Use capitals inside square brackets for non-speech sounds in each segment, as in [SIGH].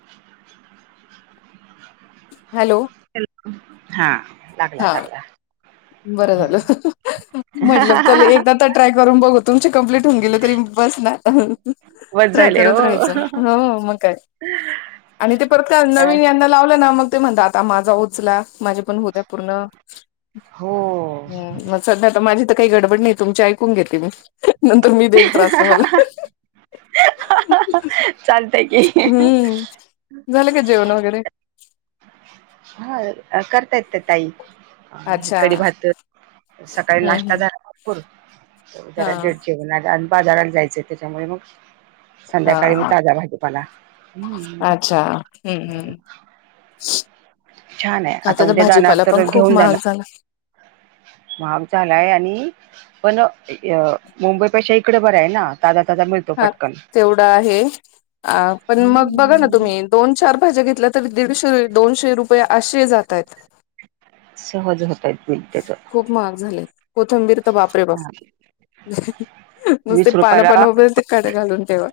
[INAUDIBLE] Hello.. हा लागल्या हा लागला... बरं झालं म्हटलं चल एकदा तर ट्राय करून बघू... तुमचे कंप्लीट होऊन गेले. तरी बस ना आ.. वज ट्राय झाले करत हो राहायच. मग काय आणि ते परत अ, नवीन लावलं ना मग ते म्हणता आता माझा चला माझे पण होत पूर्ण हो. औ. हम मग सध्या आता माझी तर काही गडबड नाही. तुमची ऐकून घेते मी नंतर मी देईल त्रास तुम्हाला चालतंय की हम्म झालं का जेवण वगैरे.. हा करता येतं ते ताई अ अच्छा कडी भात सकाळी हम्म नाश्ता हम्म झाला. भरपूर हा जरा जे जेवणार बाजाराला जायचं त्याच्यामुळे मग.. हा संध्याकाळी मग हा ताजा भाजीेपाला. ह.. अच्छा हम्म हम् छान आहे आता तर उद्या जाणार भाजीपाला पण तर खूप महाग झाला. भाग झालाय आणि.. पण मुंबईपेक्षा इकडे बरं आहे ना ताजा ताजा हा पटकन तेवढा आहे. पण मग बघा ना हम्म तुम्ही.. दोन चार भाज्या घेतल्या तरी दीडशे दोनशे रुपये असे. जात आहेत सहज होतय बिल त्याच खूप महाग झाले. कोथंबीर तर बापरे बाप! नुसते वीस पानं रुपयाला पाणं उभे अस.. कडे घालून ठेवा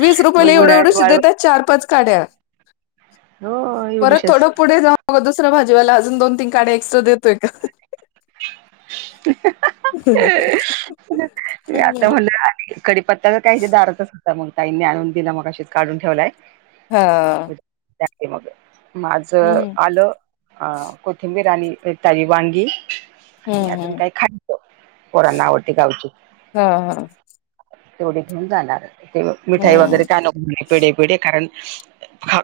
वीस रुपयाला मग एवढं एवढं उन्हाळ्यात श देत.. वाळवण चार पाच काड्या हो परत एवढीशच थोडं पुढे जाऊ.. मग दुसऱ्या भाजीवाला अजून दोन तीन काढ्या एक्स्ट्रा देतोय का.. आता भला.. कडीपत्ताच काही दारातच असतता. मग ताईंनी आणून दिला मग अच काढून ठेवलाय. हा.. मग माझ हम्म आलं... अं कोथिंबीराणी ताजी वांगी हम्म आणि अजून हम्म काही खायचं पोरना आवडती गावची हा हा तेवढी घेऊन जाणार ते मिठाई हम्म वगैरे काय नको पिढ पिढ कारण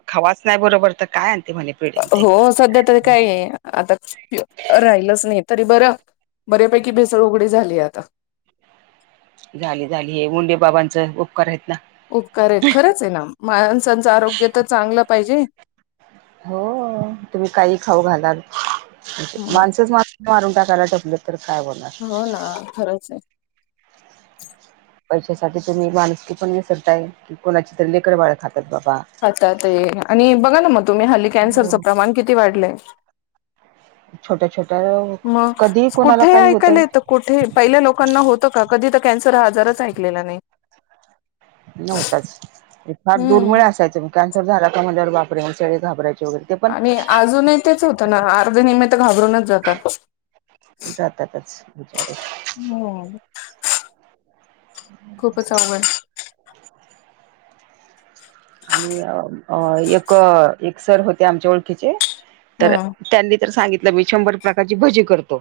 खावाच नाही बरोबर तर काय आण ते म्हणे पेढे ते हो सध्या तरी काय आहे आता राहिलंच नाही तरी बरं बरेपैकी भेसळ उघडी झाली आता झाली झाली हे मुंडे बाबांच उपकार आहेत ना उपकार आहेत खरंच आहे ना माणसांचं आरोग्य तर चांगलं पाहिजे हो तुम्ही काही खाऊ घालात म माणसच मा मारून टाकायला ठेपलेत तर काय बोलणार हो ना खरंच आहे पैशासाठी तुम्ही माणसकी पण विसरताय की कोणाची तर लेकर बाळ खातात बाबा आता ते आणि बघा ना मग तुम्ही हल्ली कॅन्सरचं हो प्रमाण किती वाढलंय छोट्या छोट्या मग कधी कोणाला कुठे काही होतय ऐकायला येत कुठे पहिल्या लोकांना होतं का कधी तर कॅन्सर हा आजारच ऐकलेला नाही नव्हताच फार दुर्मळे हम्म असायचं मग कॅन्सर झाला का म्हणल्यावर बापरे शेळी घाबरायची वगैरे ते पण आणि अजूनही तेच होतं ना अर्ध निमित तर घाबरूनच जातात जातातच बचारे हो खूपच आवघण आणि एक एक सर होते आमच्या ओळखीचे तर हम्म त्यांनी ज सांगितलं मी शंभर प्रकारची भजी करतो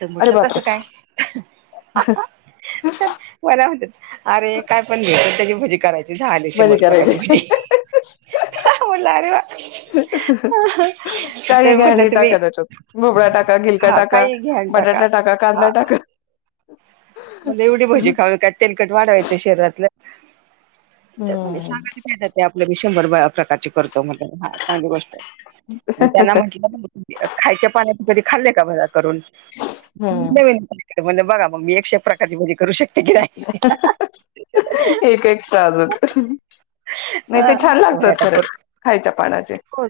तर अरे म्हटलं बापरे कस काय तर मला म्हणटात अरे काय पण घे प त्याची भुजी करायची झाली श मर कयचे हला अरवा ह काही घॅडी तुम्ही टाका त्याच्यात भोबळा टाका गिलका हा टाका काही घ्या आणि बटाटा टाका कर्नाटक मला एवढी भजी खाऊ काय तेलकट वाढवायचं शरीरातला हम्म सगायात आपल्या शंभर प्रकारचे तो म्ह ह चांगली गोष्ट त्यांना म्हटलं खायच्या पाण्याचे कधी खाल्ले का मज करून हम्म नवीन म्हणजे बघा म मी एकशे प्रकारची भजी करू शकते की नाही एक एक् सट्राजत नाही ते हा छान लागत म्हणे आता करू खरच खायच्या पानाचे हो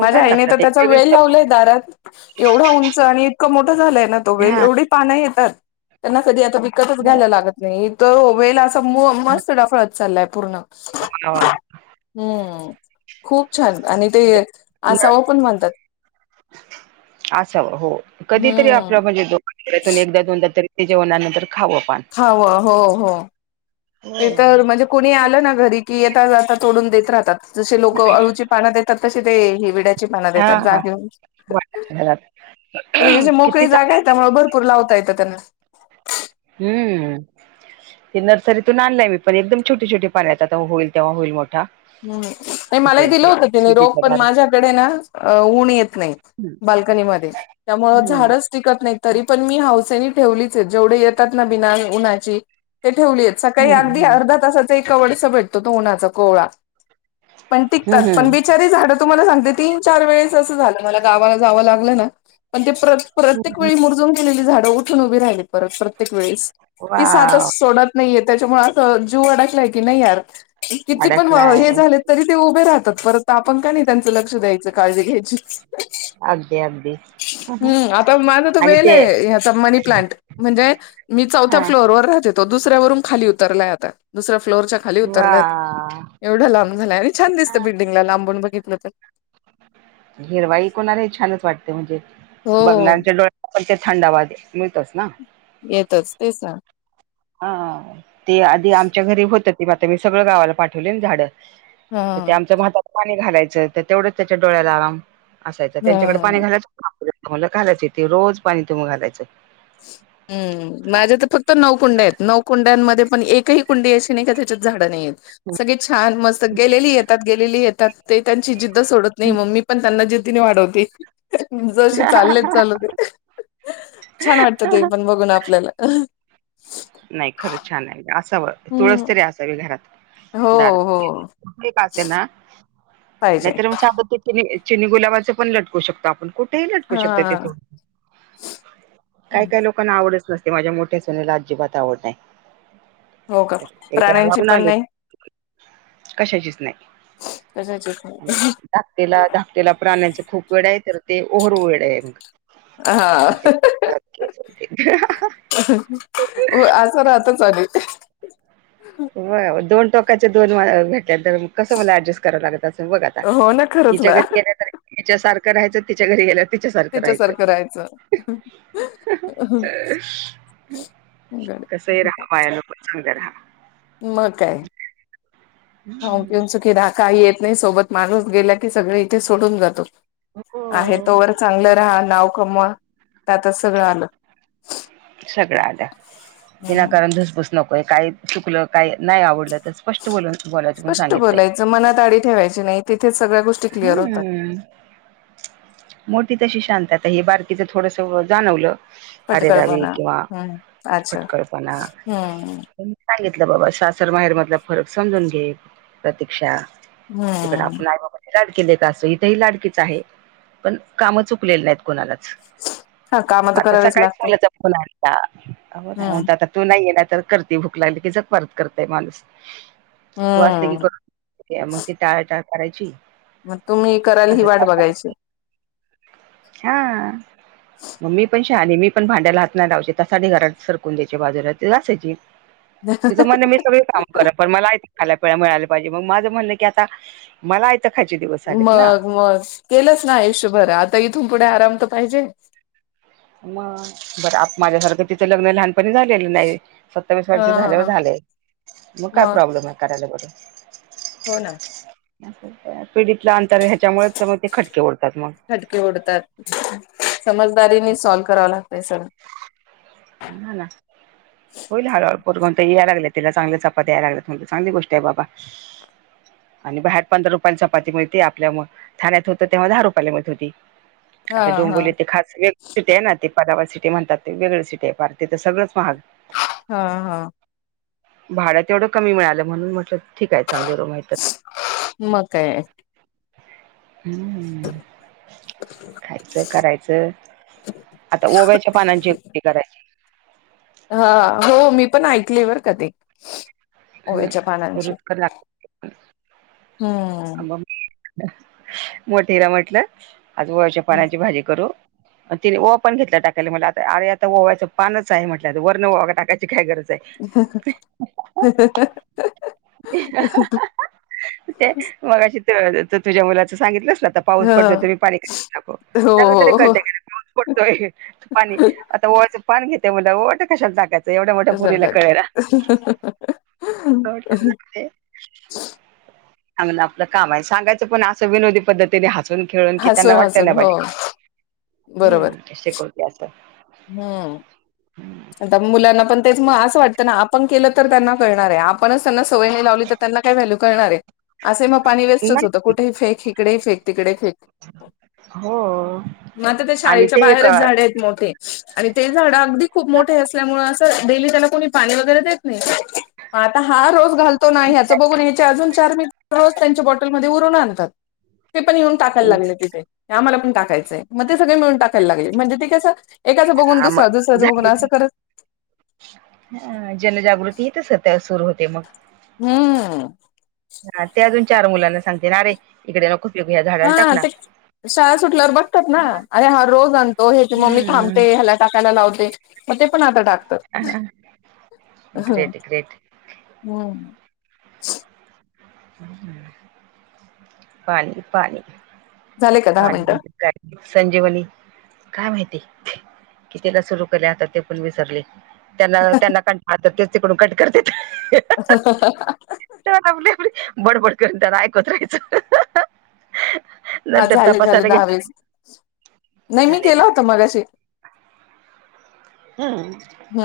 माझ्या आईने तर लागतात एक त्याचा वेगळीच वेळ लावलाय दारात एवढा उंच आणि इतकं मोठं झालंय ना तो चव वेल हा एवढी पान येतात त्यांना कधी आता तच घ्यायला लागत नाही तो वेला असं मस्त डफळत चाललाय पूर्ण वा वा हम्म खूप छान आणि ते आसाव पण म्हणतात असाव हो कधीतरी हम्म आपलं म्हणजे दोकानून एकदा दोनदा तरी ते जेवणानंतर खाऊं आपण हव हो हो ते तर म्हणजे कोुणी आलं ना घरी की येता आता तोडून देत राहतात जसे लोक अळूची पाना देतात तसे ते ह विड्या हा वाटत ात मोकळी किती जाा चांग त्यामुळे भरपूर लावता येतं त्याना हम्म ते नर्सरीतून आणलायी पण एकदम छोटे छोटे पाणी आ होईल तेव्हा होईल मोठा हम्म नाही मलाही इथे दिलं होत तिने रोग सुजीच्या पण दारात माझ्याकडे ना ऊन येत नाही हम्म बाल्कनीमध्ये त्यामुळ हम्म झाडच िकत नाही तरी पण मी हासेनी ठेवलीच आहे जेवढे येतात ना बिना उन्हाची ते ठेवली आहेत सकाळी अगदी हम्म अर्धा तासाच एकवडस भेटतो तो उन्हाचा कोवळा पण टिकतात पण हम्म बिचारी झाडं तुम्हाला सांगते तीन चार वेळेस असं झालं मला गावाला जावं लागलं ना पण ते प्रत प्रत्येक वेळी मुरजून केलेली झाडं उठून उभी राहिली परत प्रत्येक वेळेस ती सातच वाव सोडत नाहीये त्याच्यामुळे असं जीव अडकलाय की नाहीर किती पण हे अडकलाय झाले तरी ते उभे राहतात पर तपंकानी त्यांच लक्ष द्यायचं काळजी घ्यायची अगदी अगदी हम्म आता माझ त आणि वेल ते आहेचा मनी प्लांट म्हणजे मी चौथ्या हा फ्लोअर ्लोर राहते तो दुस्यारून खाली उतरला यात दुस्या फ्लोरच्या खाली वा उतरला येतो एवढं लांब झालं आणि छान दिसत बल्डंगला लांबून बघितलं तर हिरवाई कोणार हे छानच वाटते म्हणजे हो बघनांच्या डोळ्या पण ते थंडावा मिळतोस ना येतच ते स हा ते आधी आमच्या घरी होत ते मता मी सगळं गावाला पाठवले झाडं तर ते हां. आमच्या भातात पाणी घालायचं तर तेवढंच त्याच्या डोळ्याला आराम असायच त्यांच्याकडे पाणी हां घालायच तुम्हाला घालायचं तेे रोज पाणी तुम्ही घालायचं हम् माझ्या तर फक्त नऊकुंड आहेत नऊकुंड्यांमध्ये पण एकही कुंडी अशी नाही का त्याच्यात झाडं नाही आहेतेत सगळी छान मस्त गेलेली येतात गेलेली येतात ते त्यांची जिद्द सोडत नाही मम्मी पण त्यांना जिद्दीने वाढवते जसे चाललेच चालू ते छान वाटत ते पण बघून आपल्याला नाही खरंच छान आहे असावं हम्म तुळस तरी असावी घरात हो हो का असे ना पाहिजे. नाहीतर म स चिनी गुलाबाचं पण लटकू शकतो आपण कुठ ते लटकू शकत तिथ हां काय काय लोक कना आवडत नसते माझ्या मोठ्या सोन्याला अजिबात आवड नाही हो का प्राण्यांची र पण नाग नाही कशाचीच कशाची पण नाही धाकटेलाा त्याला प्राण्यांचा खूप वेळ आहे तर ते ओहरू वेळ आहे मग हां. हो आज राहता चाले हो दोन टोकाचे दोन भेटल्या तर कसं मला ऍडजस्ट कराय लागत अस बघ आता हो ना खरंच हिच्या ना. घरी गेल्या याच्या सारखं राहायं तिच्या घरी गेल्या तिच्यासारखं राहायचंय कसही राहा पायानोकत चांग राहा मग काय हो पिऊन चुकीी ढाकाही येत नाही सोबत माणूस गेला की सगळे इथे सोडून जातो आहेत हो तोवर चांगलं राहा नाव कमवा त्यातच सगळं आलं. सगळं आल्या हम्म. विनाकारणधस बसत नकोय काय चुकलं काय नाही आवडलं तर स्पष्ट बोलून बोलायचून स्पष्ट सांगितलंय बोलायचं मनात आडी ठेवायची नाही तिथेच सगळ्या गोष्टी क्लिअर होतात. हम्मम मोठी तशी शांतता हे बारकीचं थोडस जाणवलं अरेदावी पटकळपणा किंवा हम्म अच्छा खटकळपणा हम्म सांगितलं बाबा सासर माहेर मधला फरक समजून घे प्रतीक्षा तिकडे हम्म आपण आई बाबानी लाडकीले का असो इथे ह लाडकीच आहे पण काम चुकलेलं नाही णालाच हा काम मग तर आता करावेच सकाळीच लागतात मुलाचा फून आण हो हम्म ना आ तू नाही ये ना तर करते भूक लागली की जगमारत करताय माणूस तू असले की हम्म कर मग ती टाळ टाळ करायची मग तुम्ही करायला ही असं वाट बघायची हा. म मी पन शानी मी पण भांड्याला हात नाही लावचे, त्यासाठी घरात सरकून द्यायचे बाजूला ते घासाची. तिचं म्हणणे मी सगळे काम खरं पण मलाय खाला पिळा मिळाला पाहिजे, मग माझं म्हणणं की आता मला त खा चे दिवस आलेत ना मग मग केलंच ना आयुष्यभर, आता इथून पुढे आराम तर पाहिजे मग बरं आप-माझ्यासारखं तिचं लग्न लहानपणी झाल् केल नाही सत्तावीस वर्ष झाल्यावर हा झालेय मग काय प्रॉब्लेम आहे करायला बरोबर हो ना पिढीतला अंतर ह्याच्यामुळेच सगळे ते खटके उडतात मग खटके ओढतात समजदारीने सॉल्व करावं लागतय सगंळ हा ना होईल हळ हळ पोरण याय लाग तिला चांगलं चपात द्याय लागत चांगली गोष्ट आहे बाबा आणि बाहेर पंधरा रुपयाची चपाती मिळते आपल्या ठाण्यात होत तेव्हा दहा रुपयला मिळत होती. हा आता हा डोंबिवली ते खास वेग सिटी आहे ना ते पदावा सिटी म्हणतात ते वेगळ सिट ते पार ते तरं सगळंच महाग हा हा भाड तेवढं कमी मिळालं म्हणून म्हटलं ठीक आहे चांगले रुम आहे तर मग काय हम्म खायचं करायचं आता ओव्याच्या पानांची गती करायची हा हो मी पण ऐकलेय बरं का ते ओवाच्या हम्म पानांची रुचकर लागते हम्म मग मोठीला म्हटलं आज वळच्या पानाची भाजी करू. तिने ओवा पण घेतला टाकायला म्हट आरे आता ओवयच पानच आहे म्हटलं वरण ओवा टाकायच. काय गरज आहे. ह [UNINTELLIGIBLE] ते मग अशी तुझ्या मुलाचं सांगितलंच ना तर पाऊस पडतो ह तर पाणी कशाला तापव हो त्याला टतरी हो हो. कळतय का पाऊस पडतोय पाणी आता ओव्याच पान घेतय म्हटल्यावर ओवा त कशा टाकायचं एवढ्या मोठ्या पोरीला कळेना. [UNINTELLIGIBLE] [UNINTELLIGIBLE] सांगणं आपलं काम हाय सांगायचं पण असं विनोदी पद्धतीने हसून खेळून की त्यांना हसून वाटत हसून हो नाजे ह् करते अस. हम् [INAUDIBLE] मुलांना पण ते असं वाटतं ना आपण केलं तर त्यांना कळणार आहे आपणच त्यांना सवय नाही लावली तर त्यांना काय व्हॅल्यू करणार आहे असे मग पाणी वेस्टच नाही होतं कुठेही फेक- तिकडे, फे तिकडे- हो मग आता त्या आणि शाळेच्या ते एक बाहेरच झाड आहेत मोठे. आणि ते झाड अगदी खूप मोठे असल्यामुळे असं डेली त्याला कोणी पाणी वगैरे देत नाही. आता हा रोज घालतो नाही, ह्याचं बघून ह्याचे अजून चार मी रोज त्यांच्या बॉटलमध्ये उरून आणतात. ते पण येऊन टाकायला लागले तिथे आम्हाला पण टाकायचय मग ते सगळे मिळून टकायला लागले म्हणजे ते कसं- एकाचं बघून हा दुसरा, दुस्याचं बघून असं खच- अ जनजागृती इथुनच सुरू होते मग, हम्म हा ते अजून चार मुलांना सांगते, अरे इकडे नको. फेकू ह्या झाडाला टाक हा ना ते शाळा सुटल्यावर बघतात ना, अरे हा रोज आणतो ह्याची मम्मी थांबते हम्म ह्याला टाकायला लावते मग ते पण आता टाकतात. ह ग्रेट ग्रेट हम् पाणी पाणी झाले का दहा पाणी मिनिटं संजीवली काय माहिती कितीला सुरू केल्या आता ते पण विसरले त्यांना त्यांना क हात तेच तिकडून कट करते चली बड बड कर दनायकोतच हा झाले झाले दहा गेले वस नाही मी झाले ना केला हो मगाशी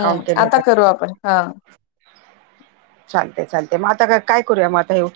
काउंट केलं आता होतं करू आपण हा. चालते चालते मग आता का काय करूया मग आता हेव.